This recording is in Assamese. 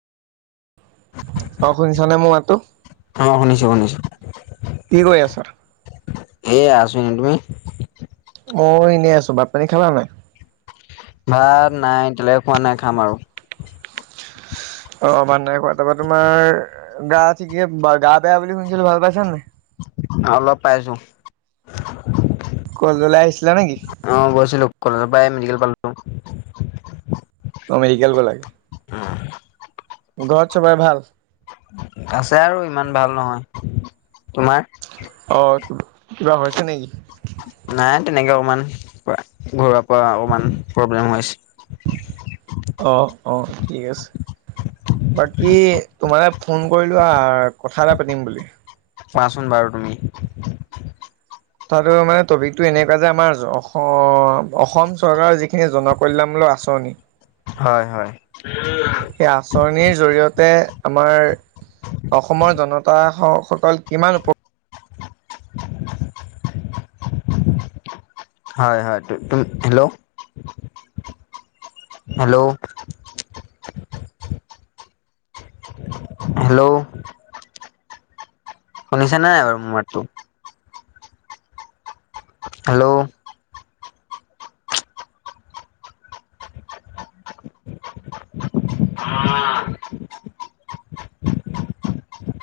অ, শুনিছ নে মোৰ মাততো। অ শুনিছো শুনিছো কি কৰি আছা? এয়া আছু এন তুমি? মই এনেই আছো ভাতপানী খালা নে নাই। ভাত নাই এতিয়ালৈকে খোৱা নাই খাম আৰু। অ, মান নাই কোৱা তাৰপৰা তোমাৰ গা ঠিক গা বেয়া বুলি শুনিছিলো ভাল পাইছা নে? অলপ পাইছো। কলেজৰ পৰা আহিছিলা নেকি? অ গৈছিলো কলেজৰ পৰাই মেডিকেল পালো। ত' মেডিকেল পালে। উম, ঘৰত চবৰে ভাল। আছে আৰু ইমান ভাল নহয় তোমাৰ? অ কিবা হৈছে নেকি নাই তেনেকে অকমান ঘৰুৱ পৰা অকমান প্ৰব্লেম হৈ হৈছে অ অ ঠিক আছে বাকী তোমাৰে ফোন কৰিলোঁ হ কথা এটা পাতিম বুলি কোৱাচোন বাৰু তুমি তো মানে টপিকটো এনেকুৱা যে আমাৰ অসম অসম চৰকাৰৰ যিখিনি জনকল্যাণ মূলক আচৰনি হয় হয় সেই আঁচনিৰ জৰিয়তে আমাৰ অসমৰ জনতা সকল কিমান উপ হয় হয় হেল্ল' হেল্ল' হেল্ল' শুনিছা নাই বাৰু মমাৰটো হেল্ল' আ আ